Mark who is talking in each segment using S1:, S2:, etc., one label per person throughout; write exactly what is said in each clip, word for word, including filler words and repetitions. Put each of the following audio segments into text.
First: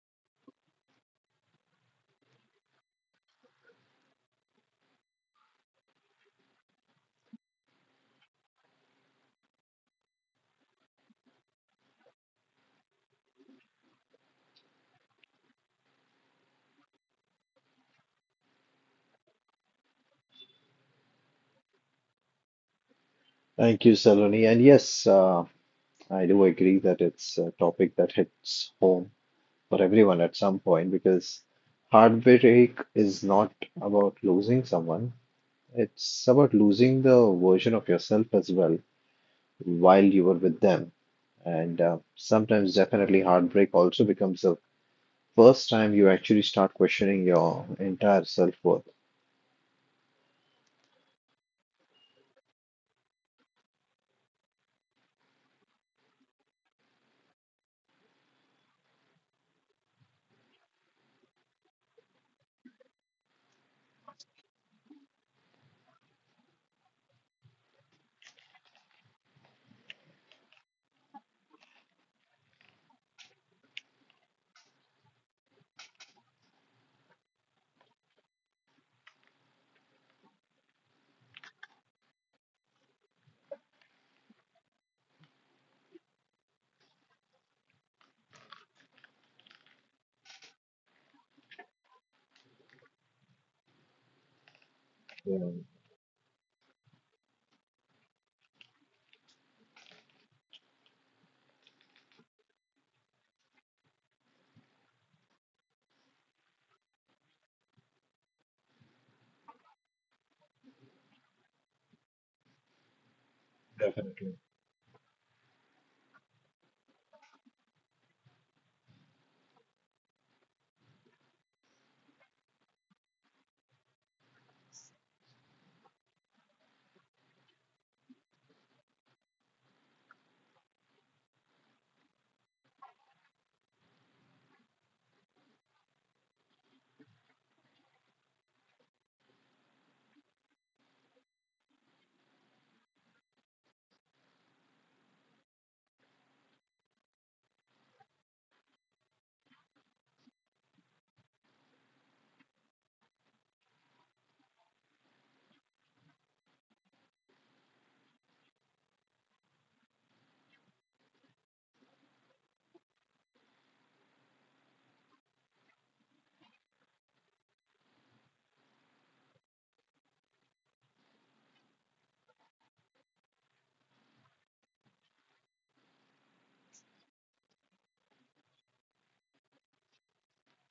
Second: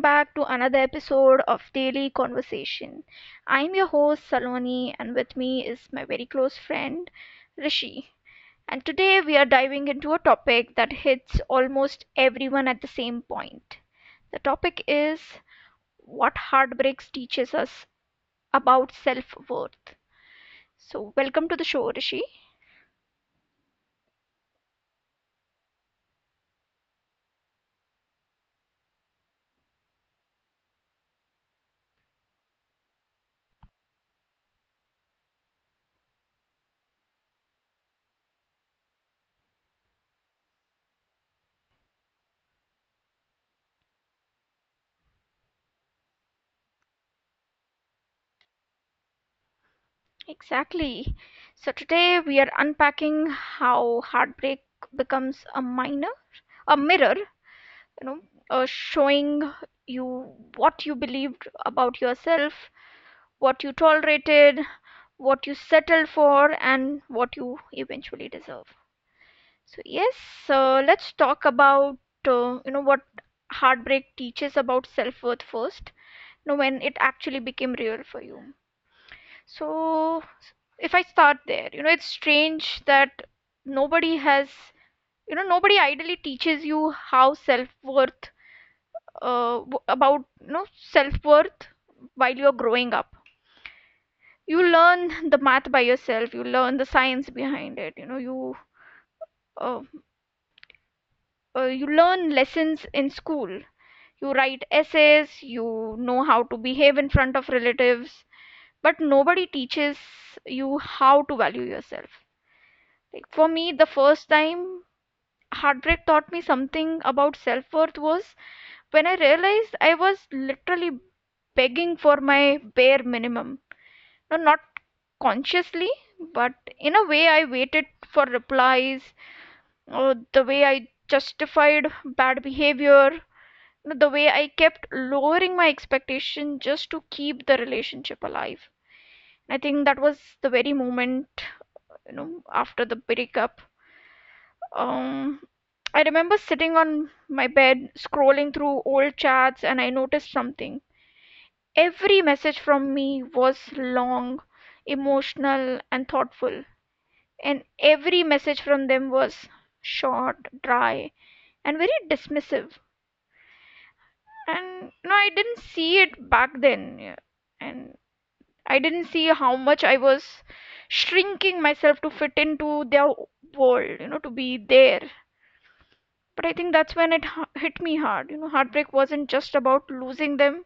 S1: back to another episode of Daily Conversation. I'm your host, Saloni, and with me is my very close friend, Rishi. And today we are diving into a topic that hits almost everyone at the same point. The topic is what heartbreaks teaches us about self worth. So, welcome to the show, Rishi.
S2: Thank you, Saloni. And yes, uh, I do agree that it's a topic that hits home for everyone at some point because heartbreak is not about losing someone, it's about losing the version of yourself as well while you were with them. And uh, sometimes, definitely, heartbreak also becomes the first time you actually start questioning your entire self-worth.
S1: Exactly. So, today we are unpacking how heartbreak becomes a minor, a mirror, you know uh, showing you what you believed about yourself, what you tolerated, what you settled for, and what you eventually deserve. So yes, so let's talk about, uh, you know what heartbreak teaches about self-worth first. You know, when it actually became real for you. So if I start there, you know, it's strange that nobody has you know nobody ideally teaches you how self-worth, uh, w- about, you know, self-worth while you're growing up. You learn the
S2: Yeah,
S1: math by yourself, you learn the science behind it, you know, you uh, uh, you learn lessons in school, you write essays, you know how to behave in front of relatives, but nobody teaches you how to value yourself. Like for me, the first time heartbreak taught me something about self-worth was when I realized I was literally begging for my bare minimum. No, not consciously, but in a way, I waited for replies, uh, the way I justified bad behavior, the way I kept lowering my expectation just to keep the relationship alive. I think that was the very moment, you know, after the breakup. Um, I remember sitting on my bed scrolling through old chats and I noticed something. Every message from me was long, emotional, and thoughtful, and every message from them was short, dry, and very dismissive. And no, I didn't see it back then, yeah. And I didn't see how much I was shrinking myself to fit into their world, you know, to be there. But I think that's when it hit me hard. You know, heartbreak wasn't just about losing them,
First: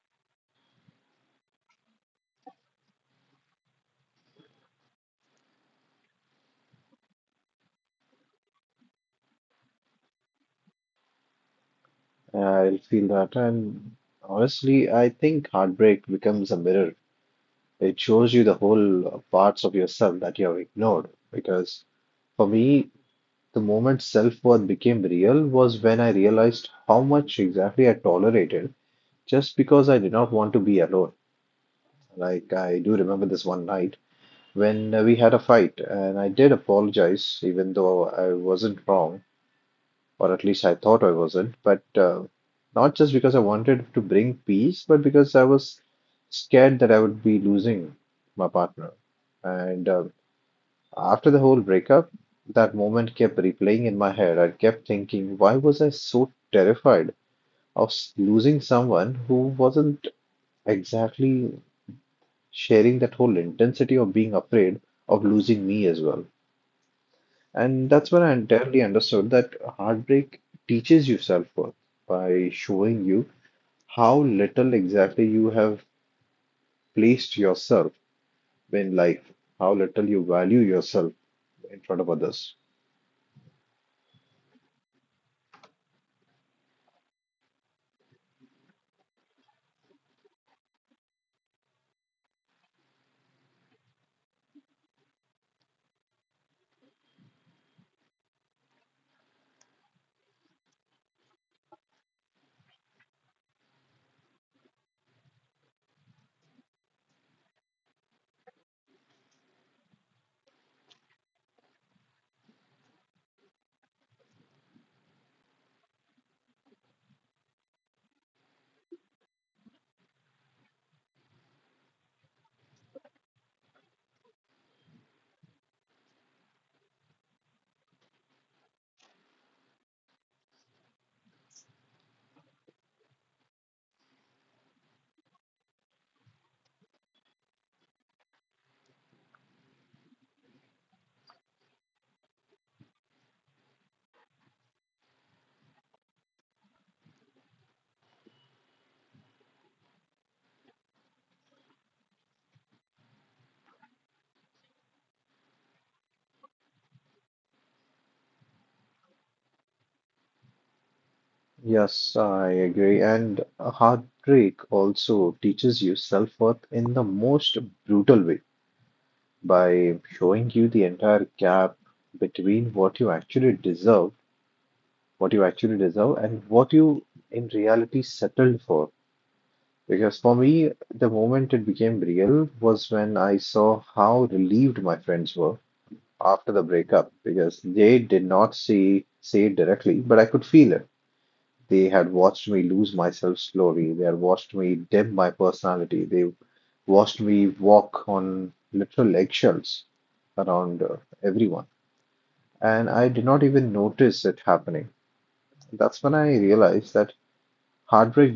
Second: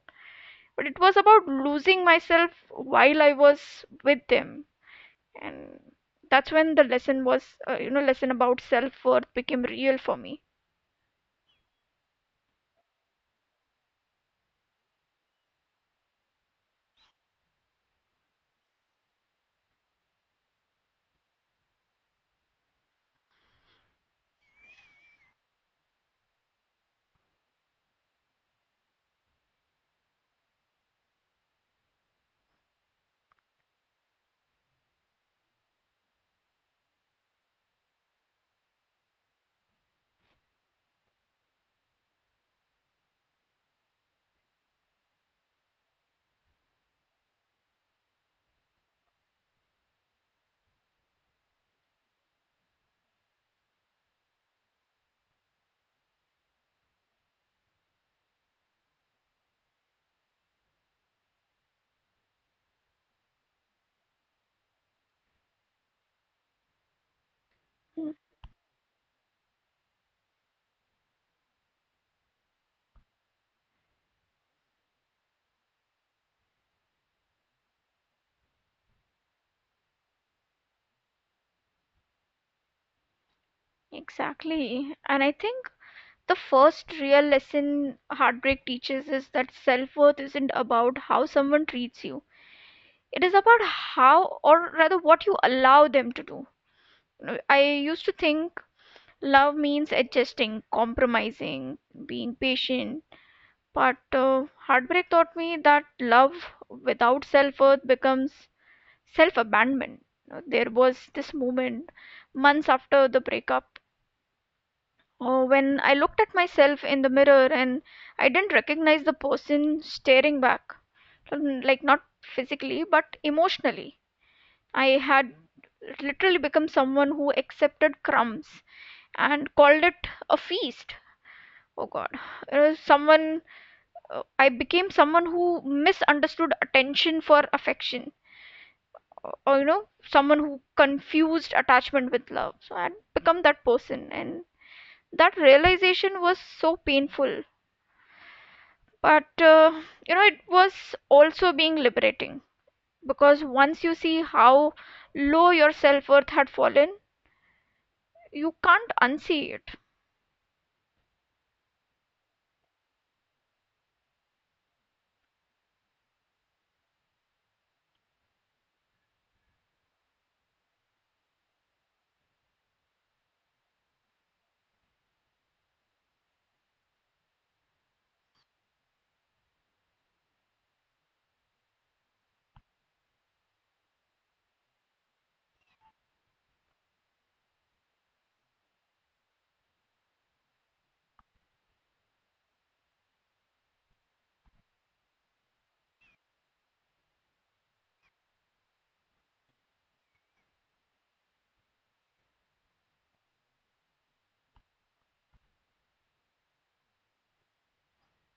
S1: but it was about losing myself while I was with them. And that's when the lesson was, uh, you know, lesson about self worth became real for me.
S2: I feel that. And honestly, I think heartbreak becomes a mirror. It shows you the whole uh, parts of yourself that you have ignored. Because for me, the moment self-worth became real was when I realized how much exactly I tolerated just because I did not want to be alone. Like, I do remember this one night when uh, we had a fight, and I did apologize, even though I wasn't wrong, or at least I thought I wasn't. But uh, not just because I wanted to bring peace, but because I was scared that I would be losing my partner. And uh, after the whole breakup, that moment kept replaying in my head. I kept thinking, why was I so terrified of s- losing someone who wasn't exactly sharing that whole intensity of being afraid of losing me as well? And that's
S1: Mm.
S2: when I entirely understood that heartbreak teaches you self-worth by showing you how little exactly you have placed yourself in life, how little you value yourself in front of others.
S1: Exactly. And I think the first real lesson heartbreak teaches is that self-worth isn't about how someone treats you. It is about how, or rather, what you allow them to do. You know, I used to think love means adjusting, compromising, being patient. But uh, heartbreak taught me that love without self-worth becomes self-abandonment. There was this moment months after the breakup. Oh, when I looked at myself in the mirror and I didn't recognize the person staring back. Um, like, not physically but emotionally. I had literally become someone who accepted crumbs and called it a feast. Oh God, it was someone, uh, I became someone who misunderstood attention for affection, or, or, you know, someone who confused attachment with love. So I had become that person, and that realization was so painful, but uh, you know, it was also being liberating, because once you see how low your self-worth had fallen, you can't unsee it.
S2: Yes, I agree. And heartbreak also teaches you self-worth in the most brutal way by showing you the entire gap between what you actually deserve, what you actually deserve, and what you in reality settled for. Because for me, the moment it became real was when I saw how relieved my friends were after the breakup, because they did not say say it directly, but I could feel it. They had watched me lose myself slowly. They had watched me dim my personality. They watched me walk on literal eggshells around uh, everyone. And I did not even notice it happening. That's when I realized that heartbreak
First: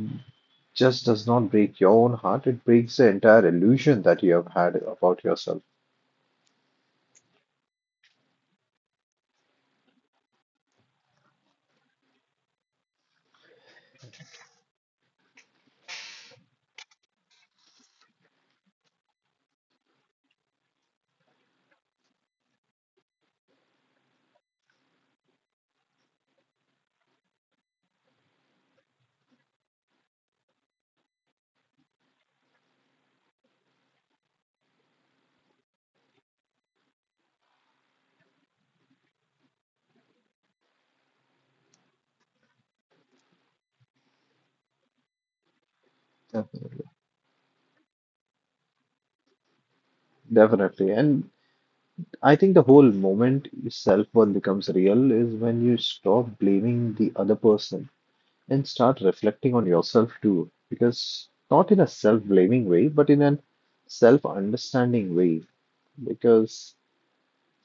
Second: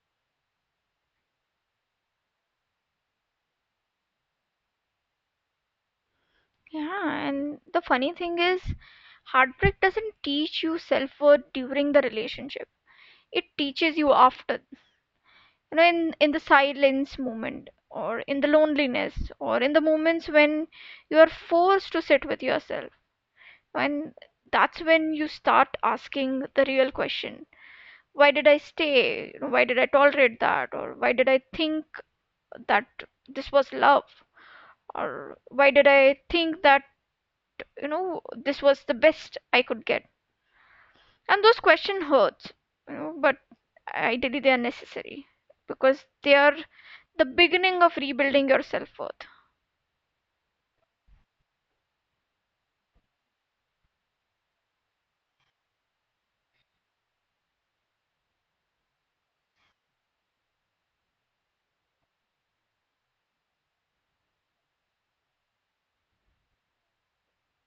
S2: just does not break your own heart, it breaks the entire illusion that you have had about yourself.
S1: Yeah, and the funny thing is, heartbreak doesn't teach you self-worth during the relationship, it teaches you after. You know, in in the silence moment, or in the loneliness, or in the moments when you are forced to sit with yourself. And that's when you start asking the real question. Why did I stay? You know, why did I tolerate that? Or why did I think that this was love? Or why did I think that, you know, this was the best I could get? And those questions hurt, you know, but ideally they are necessary, because they are
S2: Definitely.
S1: the beginning of rebuilding your self worth.
S2: Definitely. And I think the whole moment self worth becomes real is when you stop blaming the other person and start reflecting on yourself too, because not in a self blaming way, but in an self understanding way. Because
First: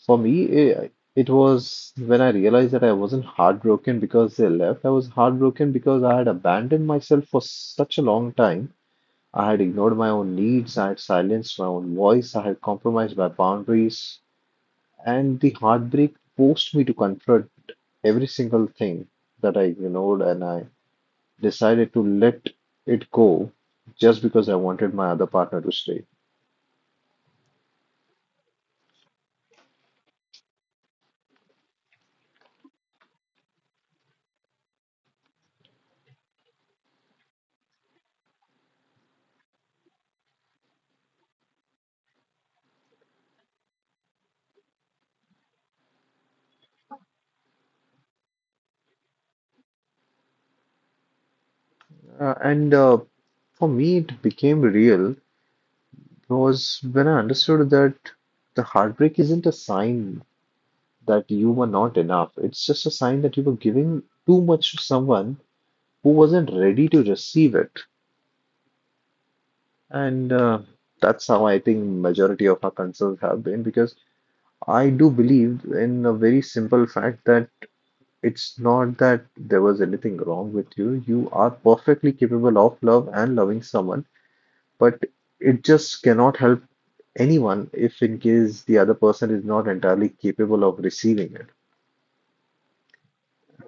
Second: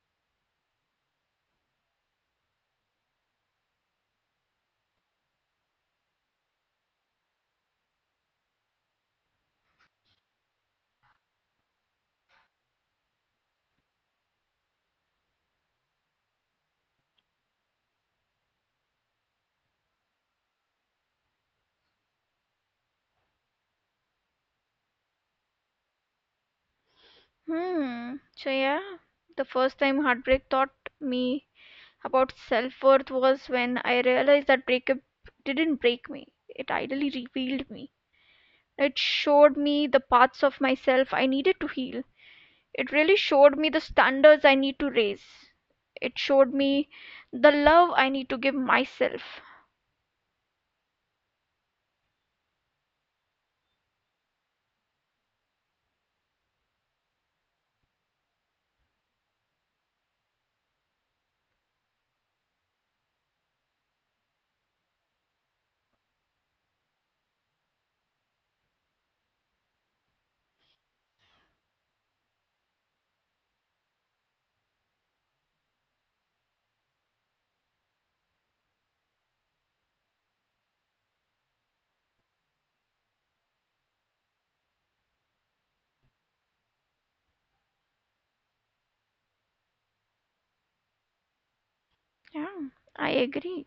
S2: for me, it, it was when I realized that I wasn't heartbroken because they left, I was heartbroken because I had abandoned myself for such a long time. I had ignored my own needs, I had silenced my own voice, I had compromised my boundaries, and the heartbreak forced me to confront every single thing that I ignored and I decided to let it go just because I wanted my other partner to stay.
S1: Hmm. So, yeah, the first time heartbreak taught me about self worth was when I realized that breakup didn't break me, it ideally revealed me. It showed me the parts of myself I needed to heal. It really showed me the standards I need to raise. It showed me the love I need to give myself.
S2: Uh, and uh, for me, it became real was when I understood that the heartbreak isn't a sign that you were not enough. It's just a sign that you were giving too much to someone who wasn't ready to receive it. And uh, that's how I think majority of our concerns have been because I do believe in a very simple fact that it's not that there was anything wrong with you. You are perfectly capable of love and loving someone, but it just cannot help anyone if in case the other person is not entirely capable of receiving it.
S1: Yeah, I agree.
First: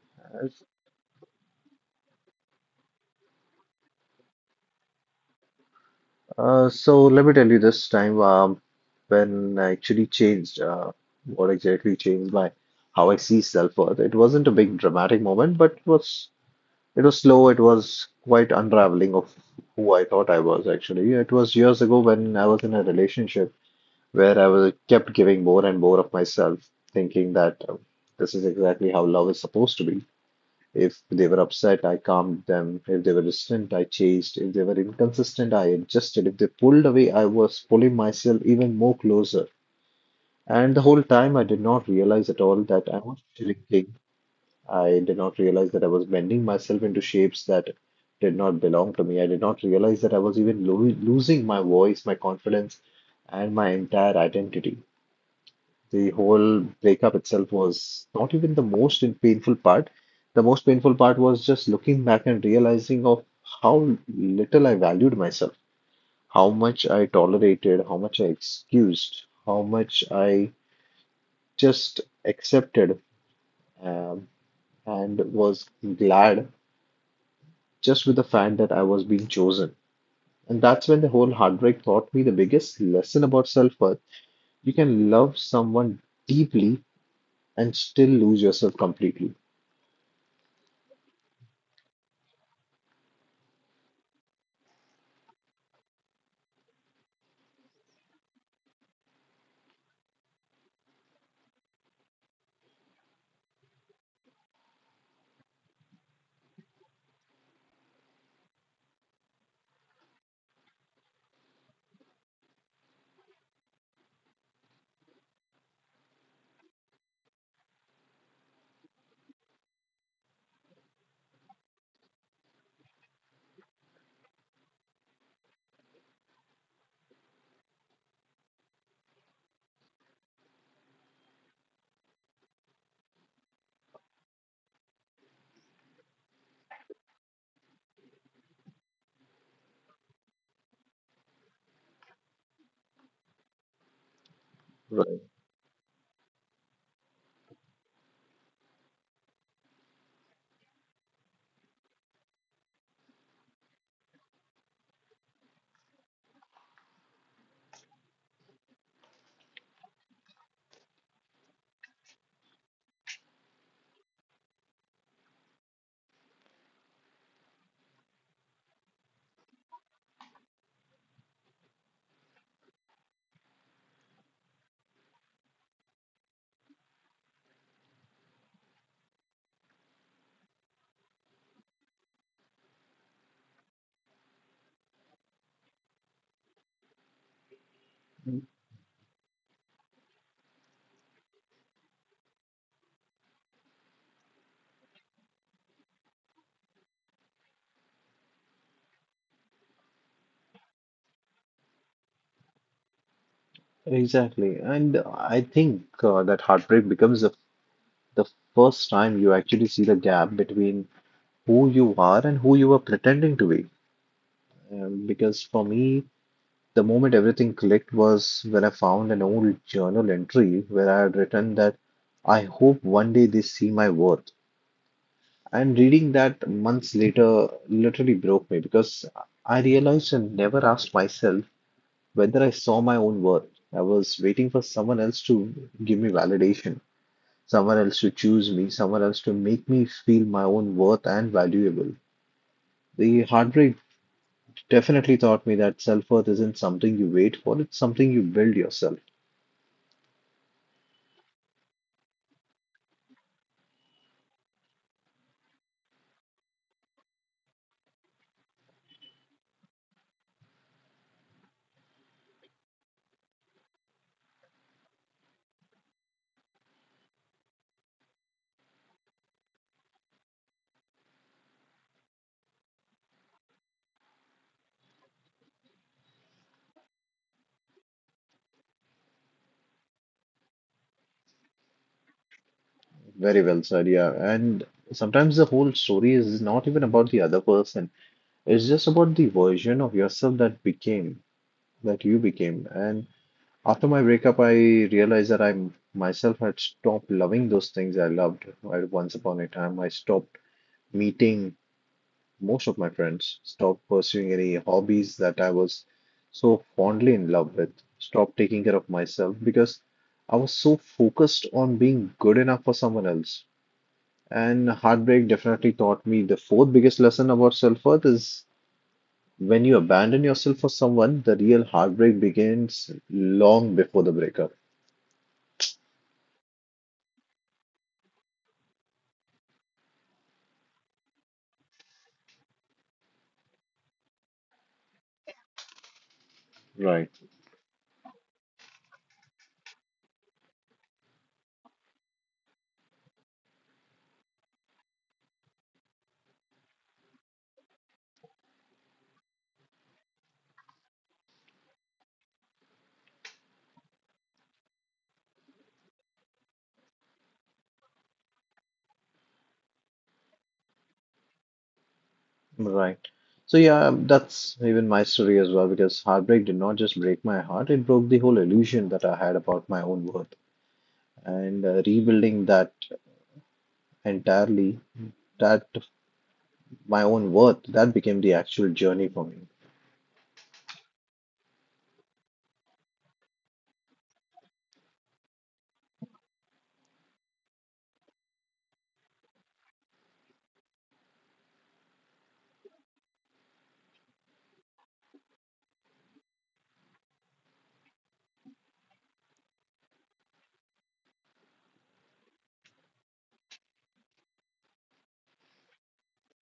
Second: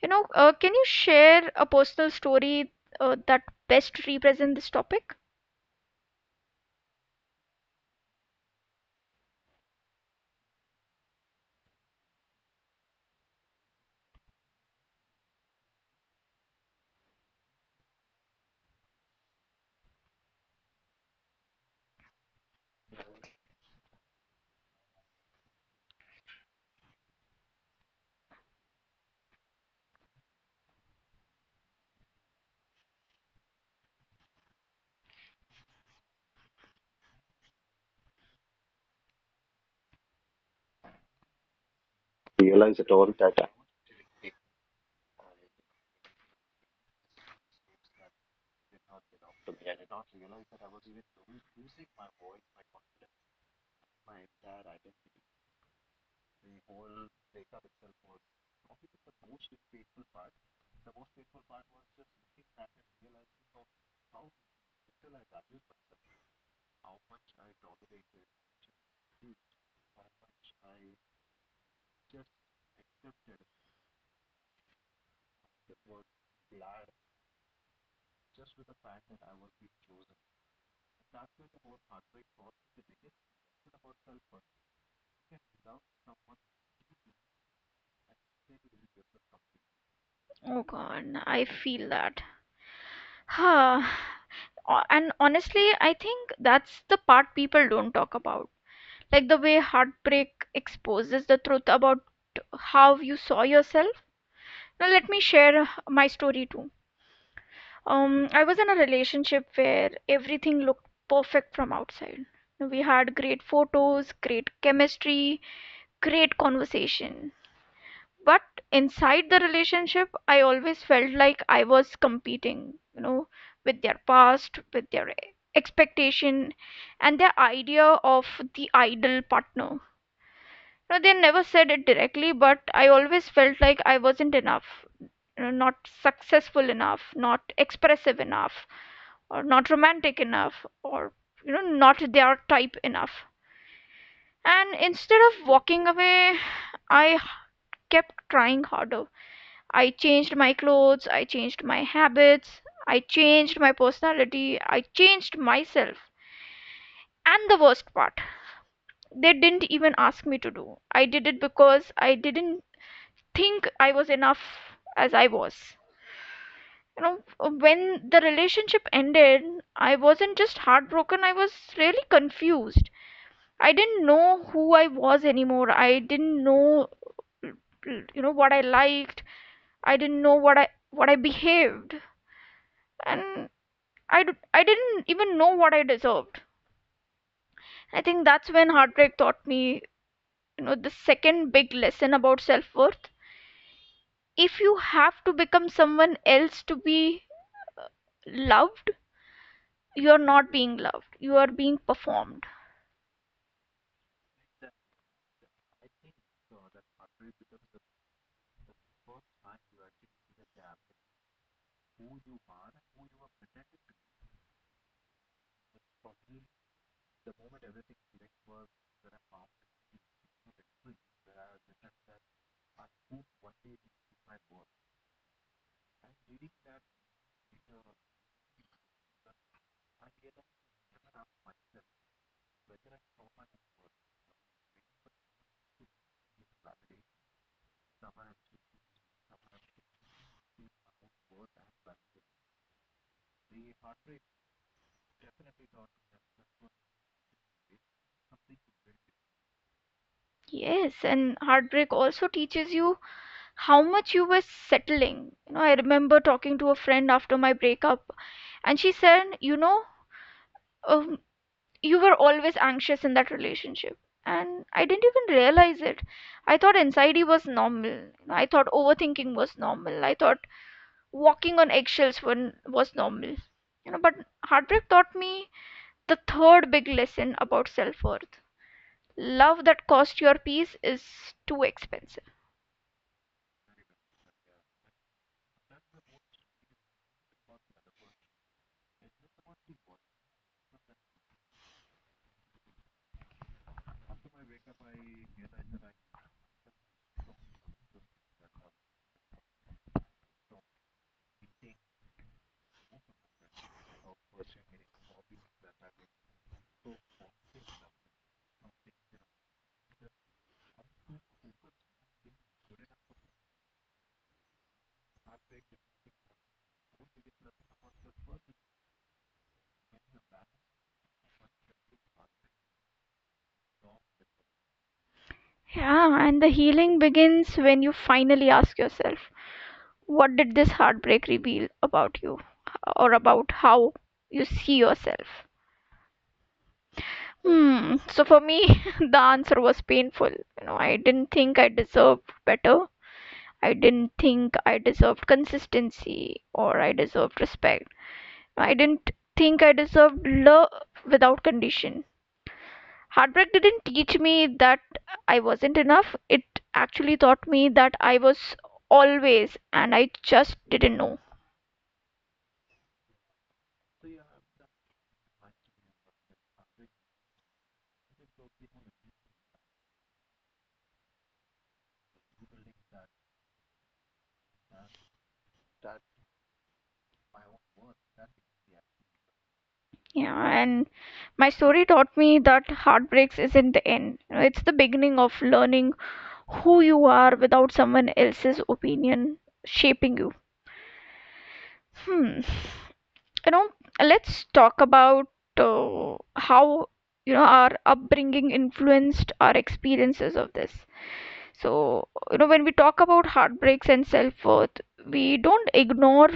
S1: You know, uh, can you share a personal story uh, that best represents this topic?
S2: Uh, so let me tell you this time um, when I actually changed uh, what exactly changed my how I see self-worth. It wasn't a big dramatic moment, but was it was slow. It was quite unraveling of who I thought I was actually. It was years ago when I was in a relationship where I was kept giving more and more of myself, thinking that um, this is exactly how love is supposed to be. If they were upset, I calmed them. If they were distant, I chased. If they were inconsistent, I adjusted. If they pulled away, I was pulling myself even more closer. And the whole time, I did not realize at all
S1: Realize
S2: that
S1: at
S2: I
S1: all
S2: was
S1: that
S2: shrinking. I did not realize that I was bending myself into shapes that did not belong to me. I did not realize that I was even lo losing my voice, my confidence, and my entire identity. The whole breakup itself was not even the most in- painful part. The most painful part was just looking back and realizing of how little I valued myself, how much I tolerated, how much I excused, how much I just accepted, um, and was glad just with the fact that I was being chosen. And that's when the whole heartbreak taught me the biggest lesson about self worth. You can love someone deeply and still lose yourself completely.
S1: Oh God, I feel that. O- And honestly, I think that's the part people don't talk about. Like the way heartbreak exposes the truth about how you saw yourself. Now, let me share my story too. Um, I was in a relationship where everything looked perfect from outside. We had great photos, great chemistry, great conversation. But inside the relationship, I always felt like I was competing, you know, with their past, with their expectation, and their idea of the ideal partner. No, they never said it directly, but I always felt like I wasn't enough, you know, not successful enough, not expressive enough, or not romantic enough, or you know, not their type enough. And
S2: Right.
S1: instead of walking away, I kept trying harder. I changed my clothes, I changed my habits, I changed my personality, I changed myself. And the worst part, they didn't even ask me to do. I did it because I didn't think I was enough as I was. You know, when the relationship ended, I wasn't just heartbroken, I was really confused. I didn't know who I was anymore. I didn't know, you know, what I liked. I didn't know what I what I behaved, and I I d- I didn't even know what I deserved. I think that's when heartbreak taught me, you know, the second big lesson about self worth. If you have to become someone else to be loved, you're not being loved, you are being performed.
S2: Exactly. And I think uh, that heartbreak becomes the, the first time you actually see the gap between who you are and who you were pretending to be. Um, because for me, the moment everything clicked was when I found an old journal entry where I had written that I hope one day they see my worth. And reading that months later literally broke me because I realized I never asked myself whether I saw my own worth. I was waiting for someone else to give me validation, someone else to choose me, someone else to make me feel my own worth and valuable. The heartbreak definitely taught me that self-worth isn't something you wait for, it's something you build yourself.
S1: Yes, and heartbreak also teaches you how much you were settling. You know, I remember talking to a friend after my breakup and she said, you know, um, you were always anxious in that relationship, and I didn't even realize it. I thought anxiety was normal, I thought overthinking was normal, I thought walking on eggshells were- was normal. You know, but heartbreak taught me the third big lesson about self-worth. Love that cost your peace is too expensive.
S2: Very well said, yeah. And sometimes the whole story is not even about the other person, it's just about the version of yourself that became. that you became. And after my breakup, I realized that I myself had stopped loving those things I loved at once upon a time. I stopped meeting most of my friends, stopped pursuing any hobbies that I was so fondly in love with, stopped taking care of myself because I was so focused on being good enough for someone else. And heartbreak definitely taught me the fourth biggest lesson about self-worth is when you abandon yourself for someone, the real heartbreak begins long before the breakup.
S1: Yeah, and the healing begins when you finally ask yourself, what did this heartbreak reveal about you, or about how you see yourself?
S2: Right.
S1: Hmm, so for me, the answer was painful. You know, I didn't think I deserved better. I didn't think I deserved consistency or I deserved respect. I didn't think I deserved love without condition. Heartbreak didn't teach me that I wasn't enough. It actually taught me that I was always, and I just didn't know.
S2: Right. So yeah, that's even my story as well because heartbreak did not just break my heart, it broke the whole illusion that I had about my own worth. And uh, rebuilding that entirely, that my own worth, that became the actual journey for me.
S1: Yeah, and my story taught me that heartbreaks isn't the end. You know, it's the beginning of learning who you are without someone else's opinion shaping you. Hmm. You know, let's talk about, uh, how, you know, our upbringing influenced our experiences of this. So, you know, when we talk about heartbreaks and self worth, we don't ignore,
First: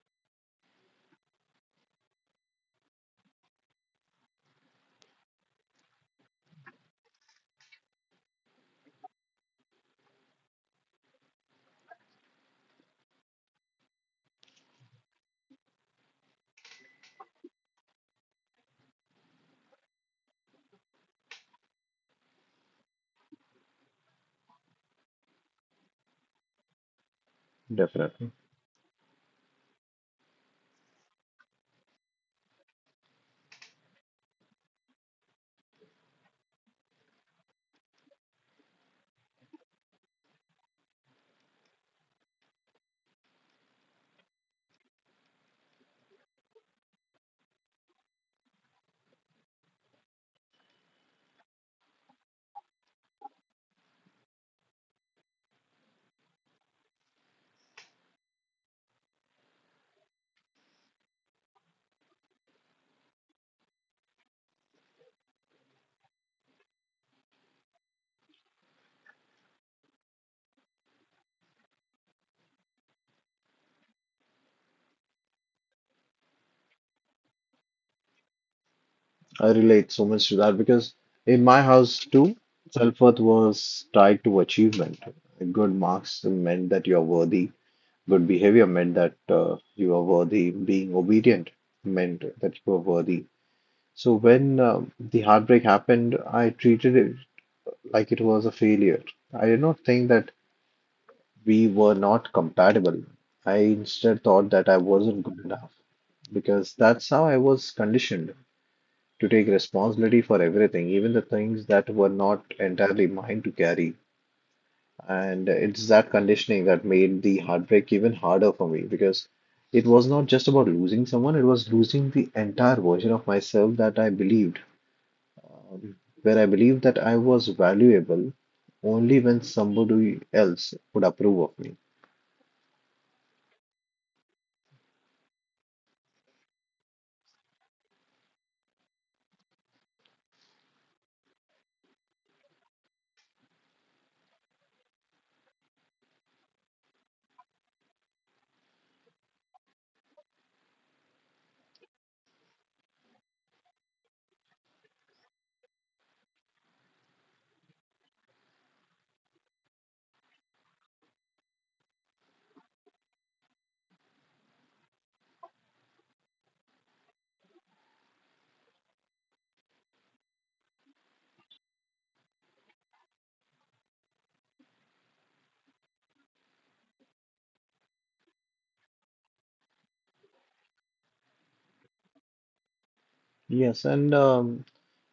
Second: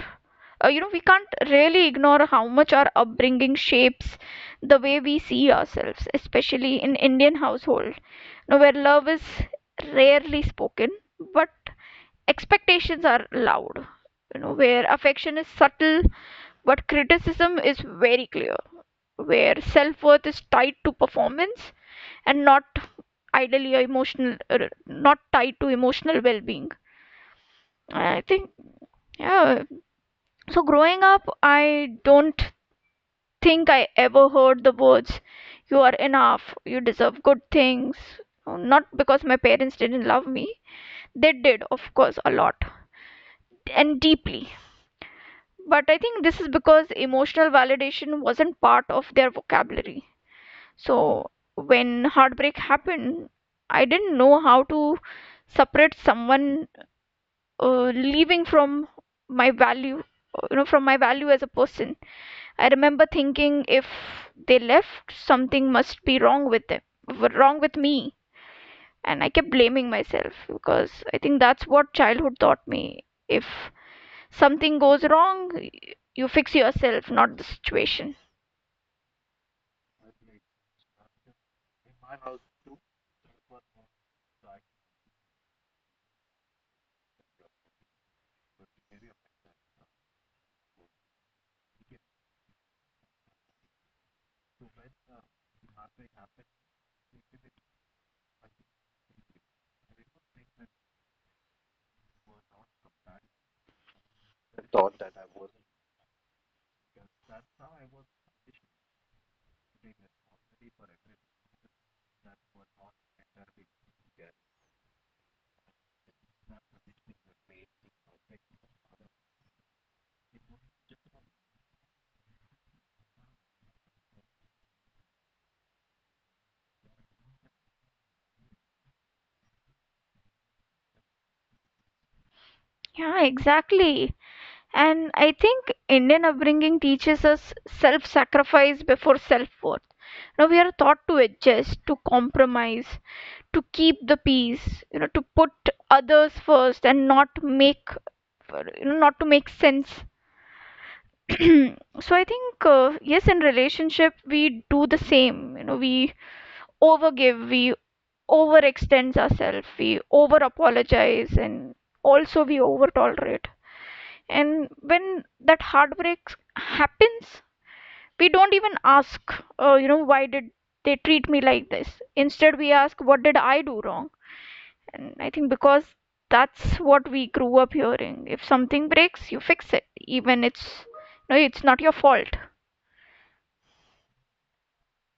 S1: uh, you know, we can't really ignore how much our upbringing shapes the way we see ourselves, especially in Indian household, you know, where love is rarely spoken, but expectations are loud. You know, where affection is subtle, but criticism is very clear. Where self worth is tied to performance, and not ideally emotional er, not tied to emotional well-being. I
S2: Definitely.
S1: think, yeah, so growing up, I don't think I ever heard the words, you are enough, you deserve good things. Not because my parents didn't love me, they did, of course, a lot and deeply, but I think this is because emotional validation wasn't part of their vocabulary. So when heartbreak happened, I didn't know how to separate someone, uh, leaving from my value, uh, you know, from my value as a person. I remember thinking, if they left, something must be wrong with them, wrong with me. And I kept blaming myself, because I think that's what childhood taught me. If something goes wrong, y- you fix yourself, not the situation.
S2: I relate so much to that because in my house too, self-worth was tied to achievement. Good marks meant that you're worthy. Good behavior meant that uh, you are worthy. Being obedient meant that you are worthy. So when um the heartbreak happened, I treated it like it was a failure. I did not think that we were not compatible. I instead thought that I wasn't good enough because that's how I was conditioned to take responsibility for everything, even the things that were not entirely mine to carry. And it's that conditioning that made the heartbreak even harder for me because it was not just about losing someone, it was losing the entire version of myself that I believed, um, where I believed that I was valuable only when somebody else would approve of me.
S1: Yeah, exactly. And I think Indian upbringing teaches us self sacrifice before self worth. Now we are taught to adjust, to compromise, to keep the peace, you know, to put others first and not make, you know, not to make sense. So I think, uh, yes, in relationship we do the same. You know, we overgive, we overextend ourselves, we over apologize, and also we over tolerate. And when that heartbreak happens, we don't even ask, uh, you know why did they treat me like this? Instead we ask, what did I do wrong? And I think because that's what we grew up hearing: if something breaks you fix it, even it's no it's not your fault.
S2: Yes, and um,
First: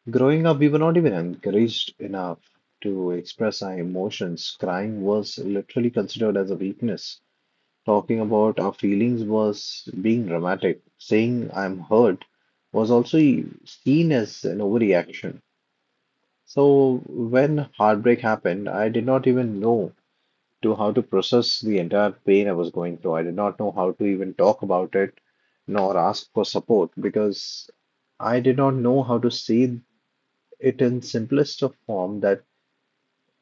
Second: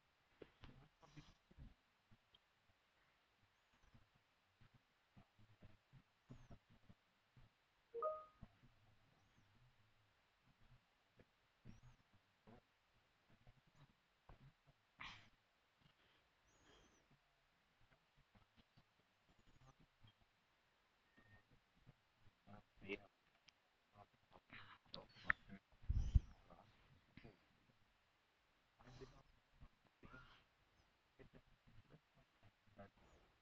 S2: growing up, we were not even encouraged enough to express our emotions. Crying was literally considered as a weakness. Talking about our feelings was being dramatic. Saying I'm hurt was also e-, seen as an overreaction. So when heartbreak happened, I did not even know to how to process the entire pain I was going through. I did not know how to even talk about it nor ask for support because I did not know how to say it in simplest of form that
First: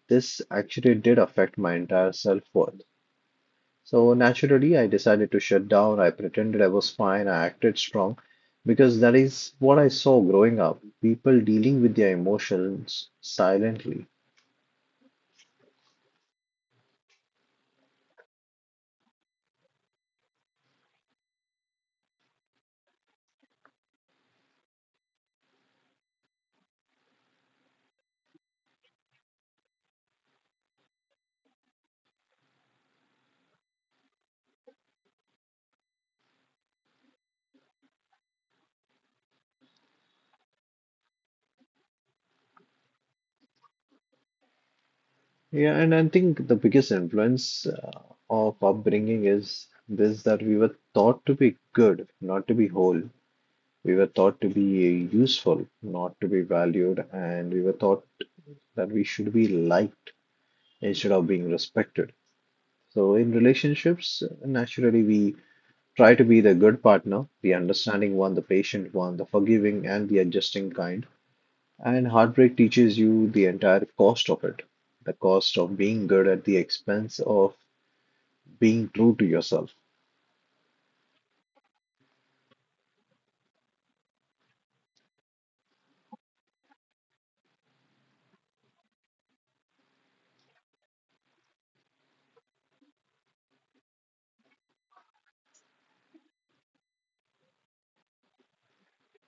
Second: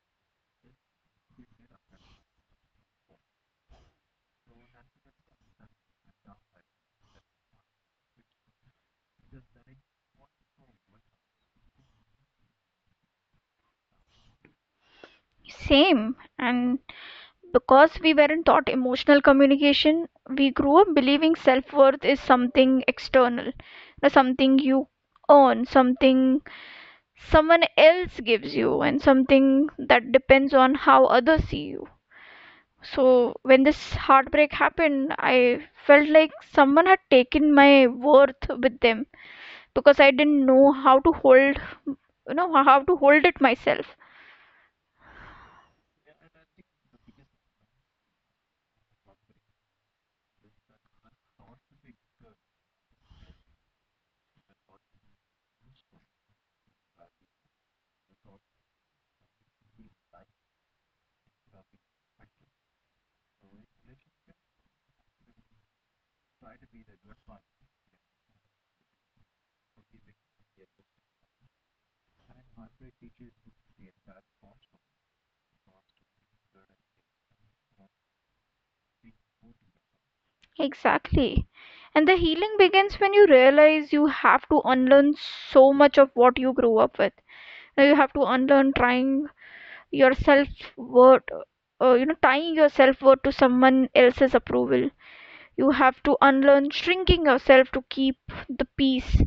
S2: this actually did affect my entire self-worth. So naturally, I decided to shut down. I pretended I was fine. I acted strong because that is what I saw growing up people dealing with their emotions silently.
S1: Same. And because we weren't taught emotional communication, we grew up believing self-worth is something external. Uh, something you earn, something someone else gives you, and something that depends on how others see you. So when this heartbreak happened, I felt like someone had taken my worth with them, because I didn't know how to hold, you know how to hold it myself.
S2: Yeah, and I think the biggest influence uh, of upbringing is this that we were taught to be good, not to be whole. We were taught to be useful, not to be valued, and we were taught that we should be liked instead of being respected. So in relationships, naturally we try to be the good partner, the understanding one, the patient one, the forgiving and the adjusting kind. And heartbreak teaches you the entire cost of it, the cost of being good at the expense of being true to yourself.
S1: Exactly. And the healing begins when you realize you have to unlearn so much of what you grew up with. Now you have to unlearn trying yourself worth, uh, you know tying your self worth to someone else's approval. You have to unlearn shrinking yourself to keep the peace.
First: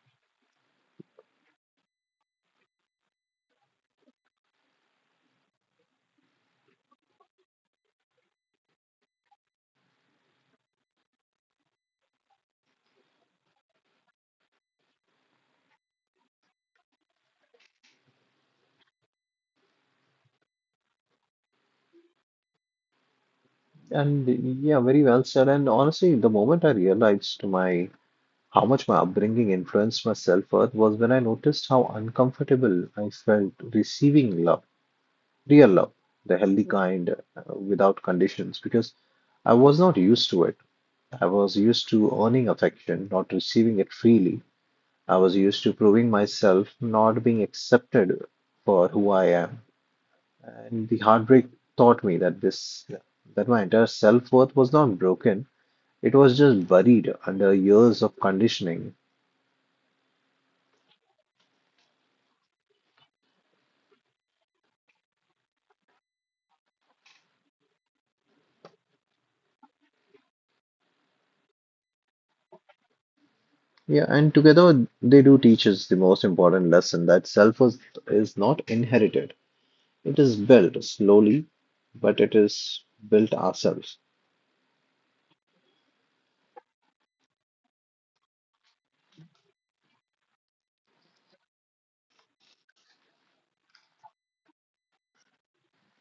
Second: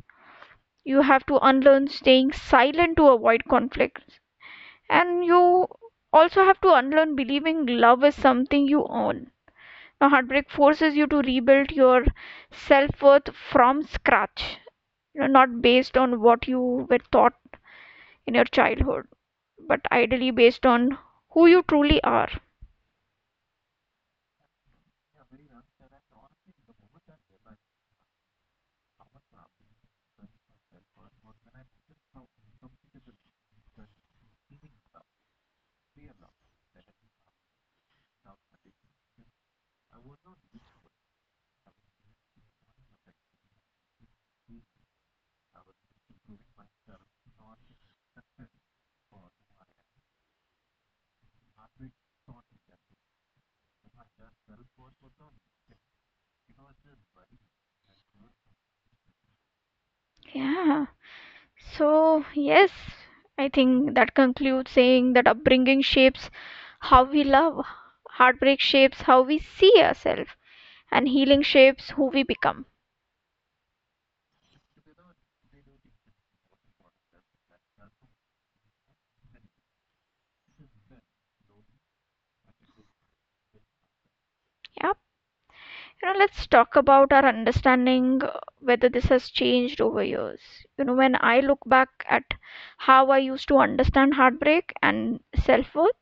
S1: You have to unlearn staying silent to avoid conflicts. And you also have to unlearn believing love is something you own. Now, heartbreak forces you to rebuild your self worth from scratch, you know, not based on what you were taught in your childhood, but ideally based on who you truly are.
S2: And yeah, very well said. And honestly, the moment I realized my how much my upbringing influenced my self-worth was when I noticed how uncomfortable I felt receiving love, real love, the healthy kind, uh, without conditions, because I was not used to it. I was used to earning affection, not receiving it freely. I was used to proving myself, not being accepted for who I am. And the heartbreak taught me that this, that my entire self-worth was not broken. It was just buried under years of conditioning.
S1: Yeah. So, yes, I think that concludes saying that upbringing shapes how we love, heartbreak shapes how we see ourselves, and healing shapes who we become.
S2: Yeah, and together they do teach us the most important lesson that self-worth is not inherited. It is built slowly, but it is built ourselves.
S1: Yeah. You know, let's talk about our understanding, uh, whether this has changed over years. You know, when I look back at how I used to understand heartbreak and self worth,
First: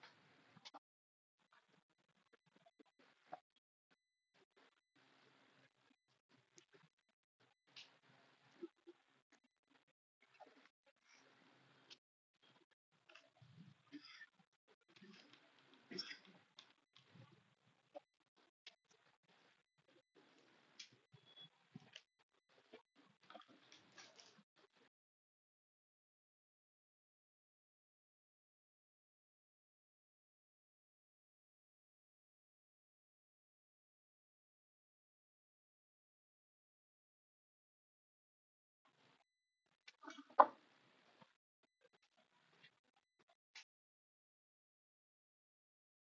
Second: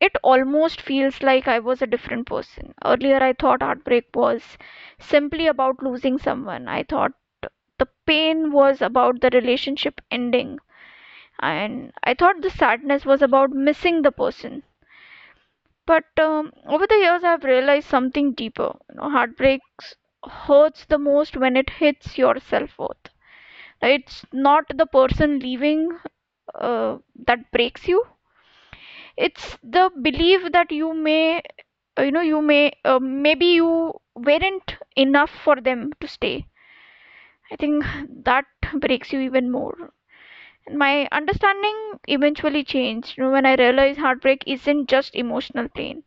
S1: it almost feels like I was a different person. Earlier, I thought heartbreak was simply about losing someone. I thought the pain was about the relationship ending, and I thought the sadness was about missing the person. But um, over the years, I've realized something deeper. You know, heartbreaks hurts the most when it hits your self worth. It's not the person leaving, uh, that breaks you. It's the belief that you may, uh, you know you may uh, maybe you weren't enough for them to stay. I think that breaks you even more. And my understanding eventually changed, you know, when I realized heartbreak isn't just emotional pain,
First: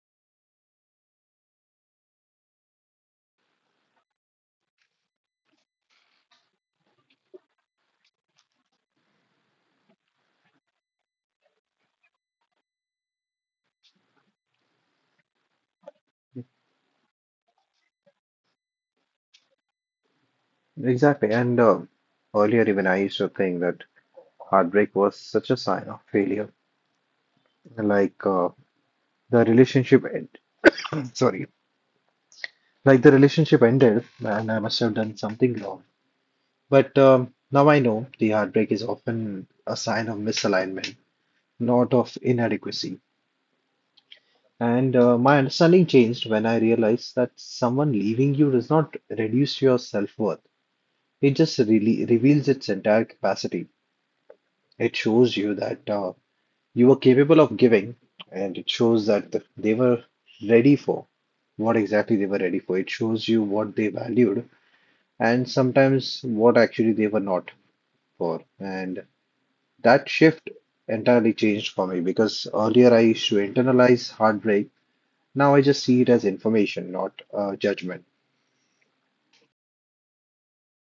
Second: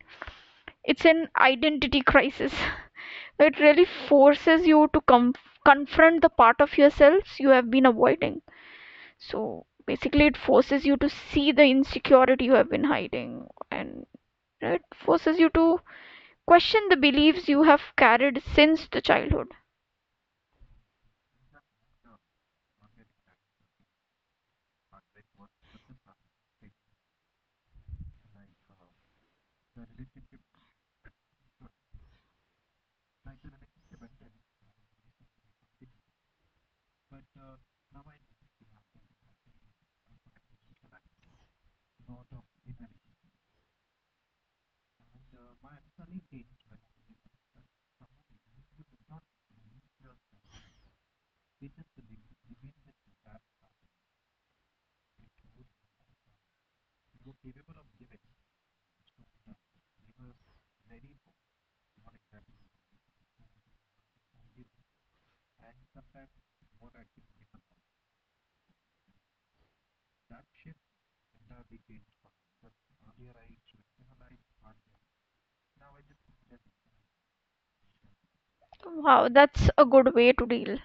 S1: it's an identity crisis. It really forces you to com- confront the part of yourselves you have been avoiding. So basically it forces you to see the insecurity you have been hiding, and it forces you to question the beliefs you have carried since the childhood.
S2: Exactly. And uh, Earlier, even I used to think that heartbreak was such a sign of failure. Like uh, the relationship end. Sorry. Like the relationship ended, and I must have done something wrong. But um, Now I know the heartbreak is often a sign of misalignment, not of inadequacy. And uh, My understanding changed when I realized that someone leaving you does not reduce your self worth. It just really reveals its entire capacity. It shows you that uh, you were capable of giving, and it shows that the, they were ready for what exactly they were ready for. It shows you what they valued and sometimes what actually they were not for. And that shift entirely changed for me because earlier I used to internalize heartbreak. Now I just see it as information, not uh, judgment.
S1: Wow, that's a good way to deal.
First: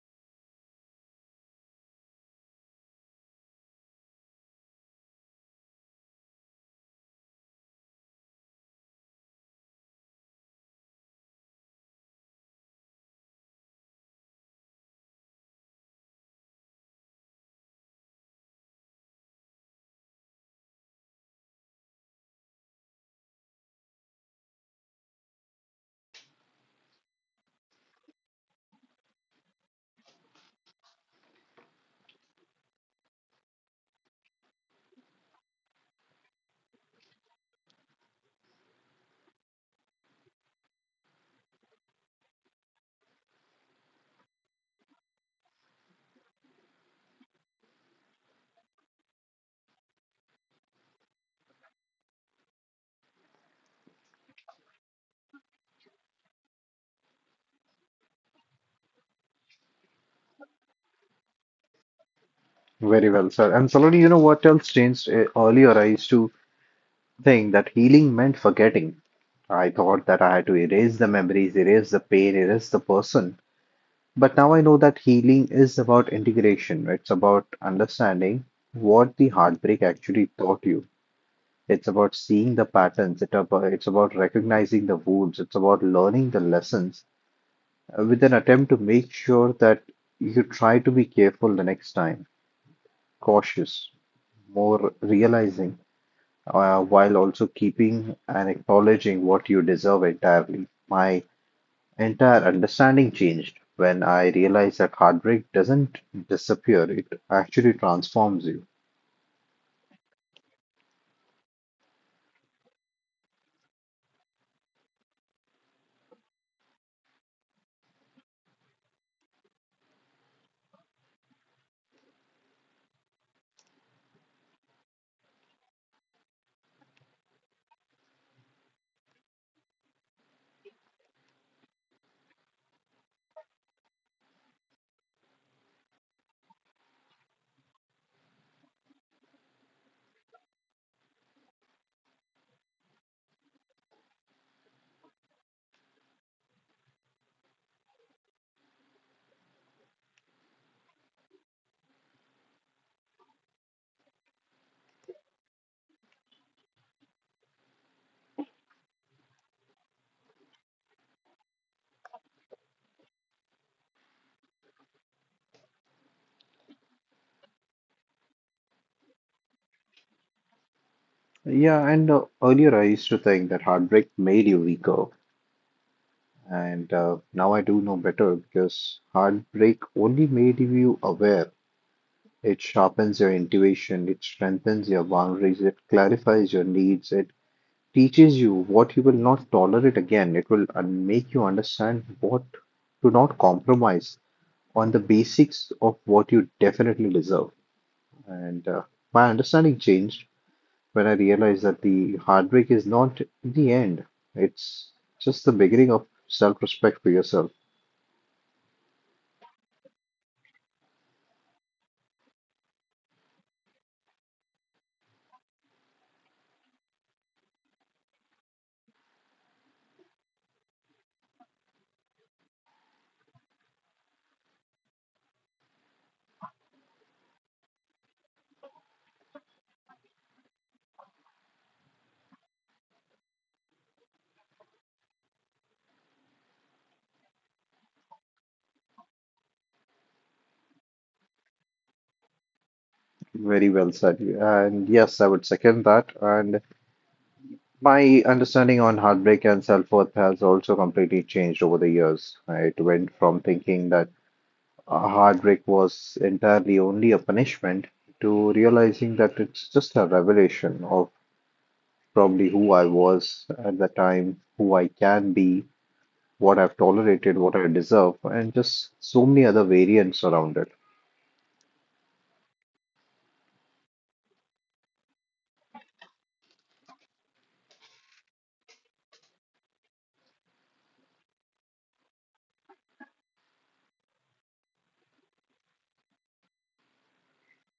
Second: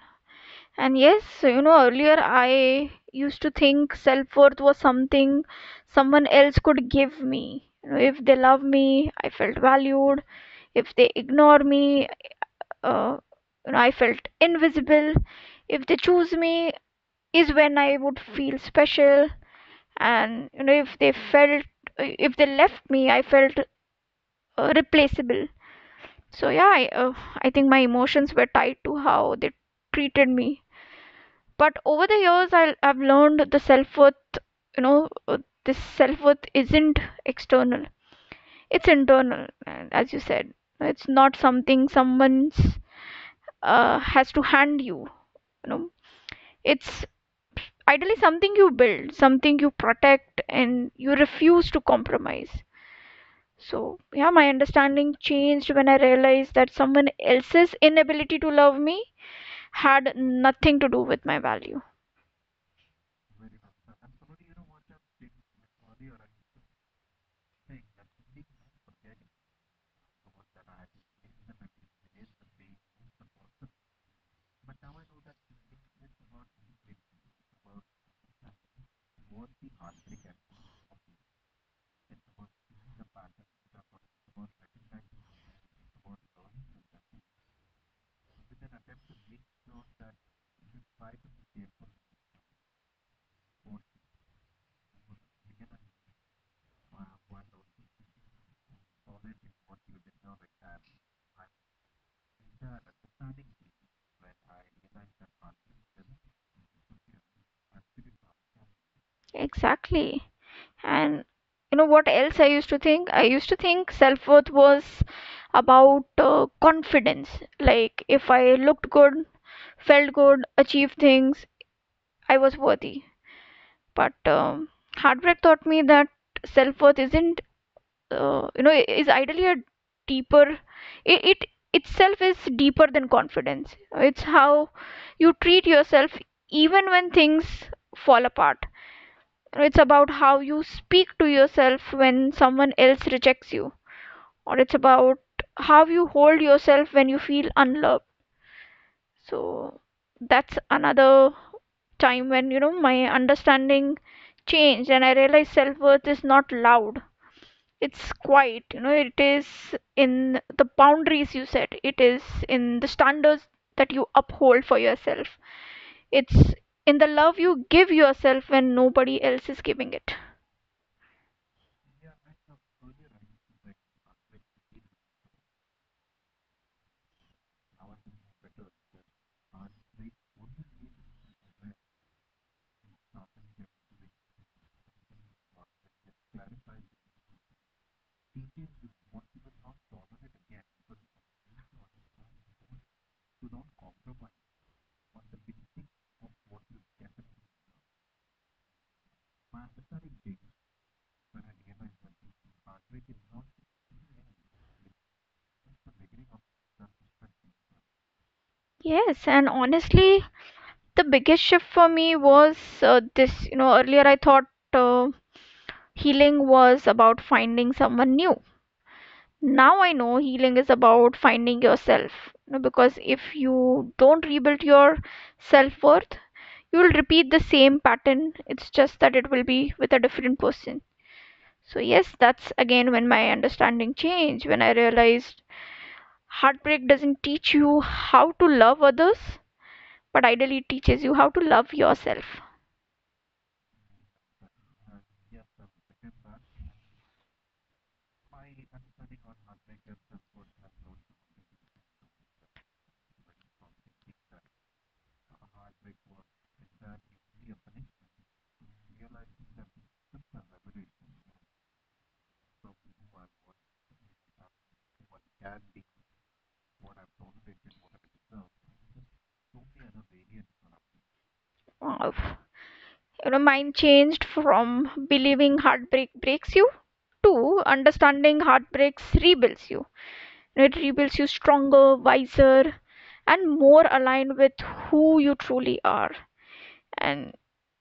S1: And yes, so, you know, earlier I used to think self worth was something someone else could give me. You know, if they love me, I felt valued. If they ignore me, uh, you know, I felt invisible. If they choose me, is when I would feel special. And you know, if they felt, if they left me, I felt uh, replaceable. So yeah, I, uh, I think my emotions were tied to how they treated me. But over the years, I, I've learned the self worth. You know, uh, this self worth isn't external; it's internal. And as you said, it's not something someone's uh, has to hand you. You know, it's ideally something you build, something you protect, and you refuse to compromise. So, yeah, my understanding changed when I realized that someone else's inability to love me had nothing to do with my value.
S2: Very well, sir. And Saloni, you know what else changed? Uh, Earlier, I used to think that healing meant forgetting. I thought that I had to erase the memories, erase the pain, erase the person. But now I know that healing is about integration, right? It's about understanding what the heartbreak actually taught you. It's about seeing the patterns. It about, it's about recognizing the wounds. It's about learning the lessons uh, with an attempt to make sure that you try to be careful the next time, cautious, more realizing, uh, while also keeping and acknowledging what you deserve entirely. My Entire understanding changed when I realized that heartbreak doesn't disappear, it actually transforms you.
S1: Exactly. And you know what else I used to think? I used to think self worth was about uh, confidence. Like if I looked good, felt good, achieved things, I was worthy. But um, heartbreak taught me that self worth isn't, uh, you know, is ideally a deeper. It, it itself is deeper than confidence. It's how you treat yourself even when things fall apart. It's about how you speak to yourself when someone else rejects you, or it's about how you hold yourself when you feel unloved. So that's another time when, you know, my understanding changed, and I realized self-worth is not loud, it's quiet. You know, it is in the boundaries you set, it is in the standards that you uphold for yourself, it's in the love you give yourself when nobody else is giving it.
S2: Yeah, and uh, earlier I used to think that heartbreak made you weaker, and uh, now I do know better because heartbreak only made you aware. It sharpens your intuition, it strengthens your boundaries, it clarifies your needs, it teaches you what you will not tolerate again. It will uh, make you understand what to not compromise on the basics of what you definitely deserve. And uh, My understanding changed when I realized that the heartbreak is not the end, it's just the beginning of self respect for yourself.
S1: Yes, and honestly, the biggest shift for me was uh, this. You know, earlier I thought uh, healing was about finding someone new. Now I know healing is about finding yourself. You know, because if you don't rebuild your self worth, you will repeat the same pattern. It's just that it will be with a different person. So, yes, that's again when my understanding changed, when I realized heartbreak doesn't teach you how to love others, but ideally it teaches you how to love yourself.
S2: Very well said. And yes, I would second that. And my understanding on heartbreak and self worth has also completely changed over the years. It went from thinking that a heartbreak was entirely only a punishment to realizing that it's just a revelation of probably who I was at the time, who I can be, what I've tolerated, what I deserve, and just so many other variants around it.
S1: Wow. You know, mine changed from believing heartbreak breaks you to understanding heartbreaks rebuilds you. It rebuilds you stronger, wiser, and more aligned with who you truly are. And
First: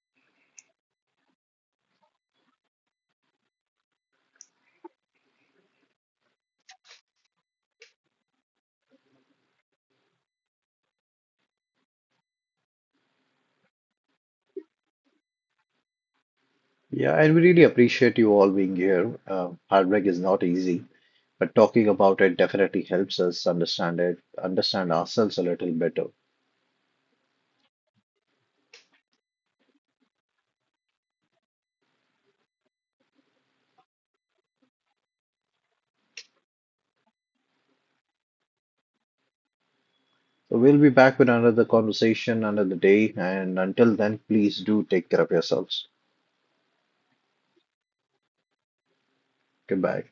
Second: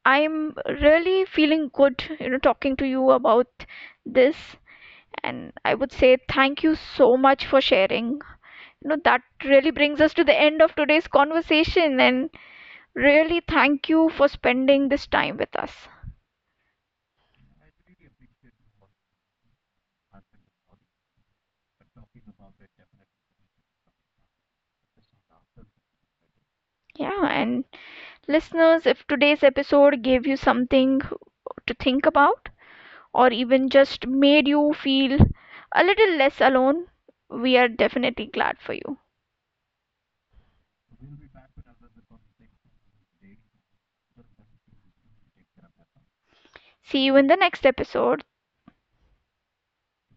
S1: I'm really feeling good, you know, talking to you about this. And I would say thank you so much for sharing. You know, that really brings us to the end of today's conversation. And really, thank you for spending this time with us.
S2: Yeah, and we really appreciate you all being here. Uh, heartbreak is not easy, but talking about it definitely helps us understand it, understand ourselves a little better.
S1: Yeah, and listeners, if today's episode gave you something to think about or even just made you feel a little less alone, we are definitely glad for you.
S2: So we'll be back with another conversation another day, and until then, please do take care of yourselves.
S1: See you in the next episode.
S2: Goodbye.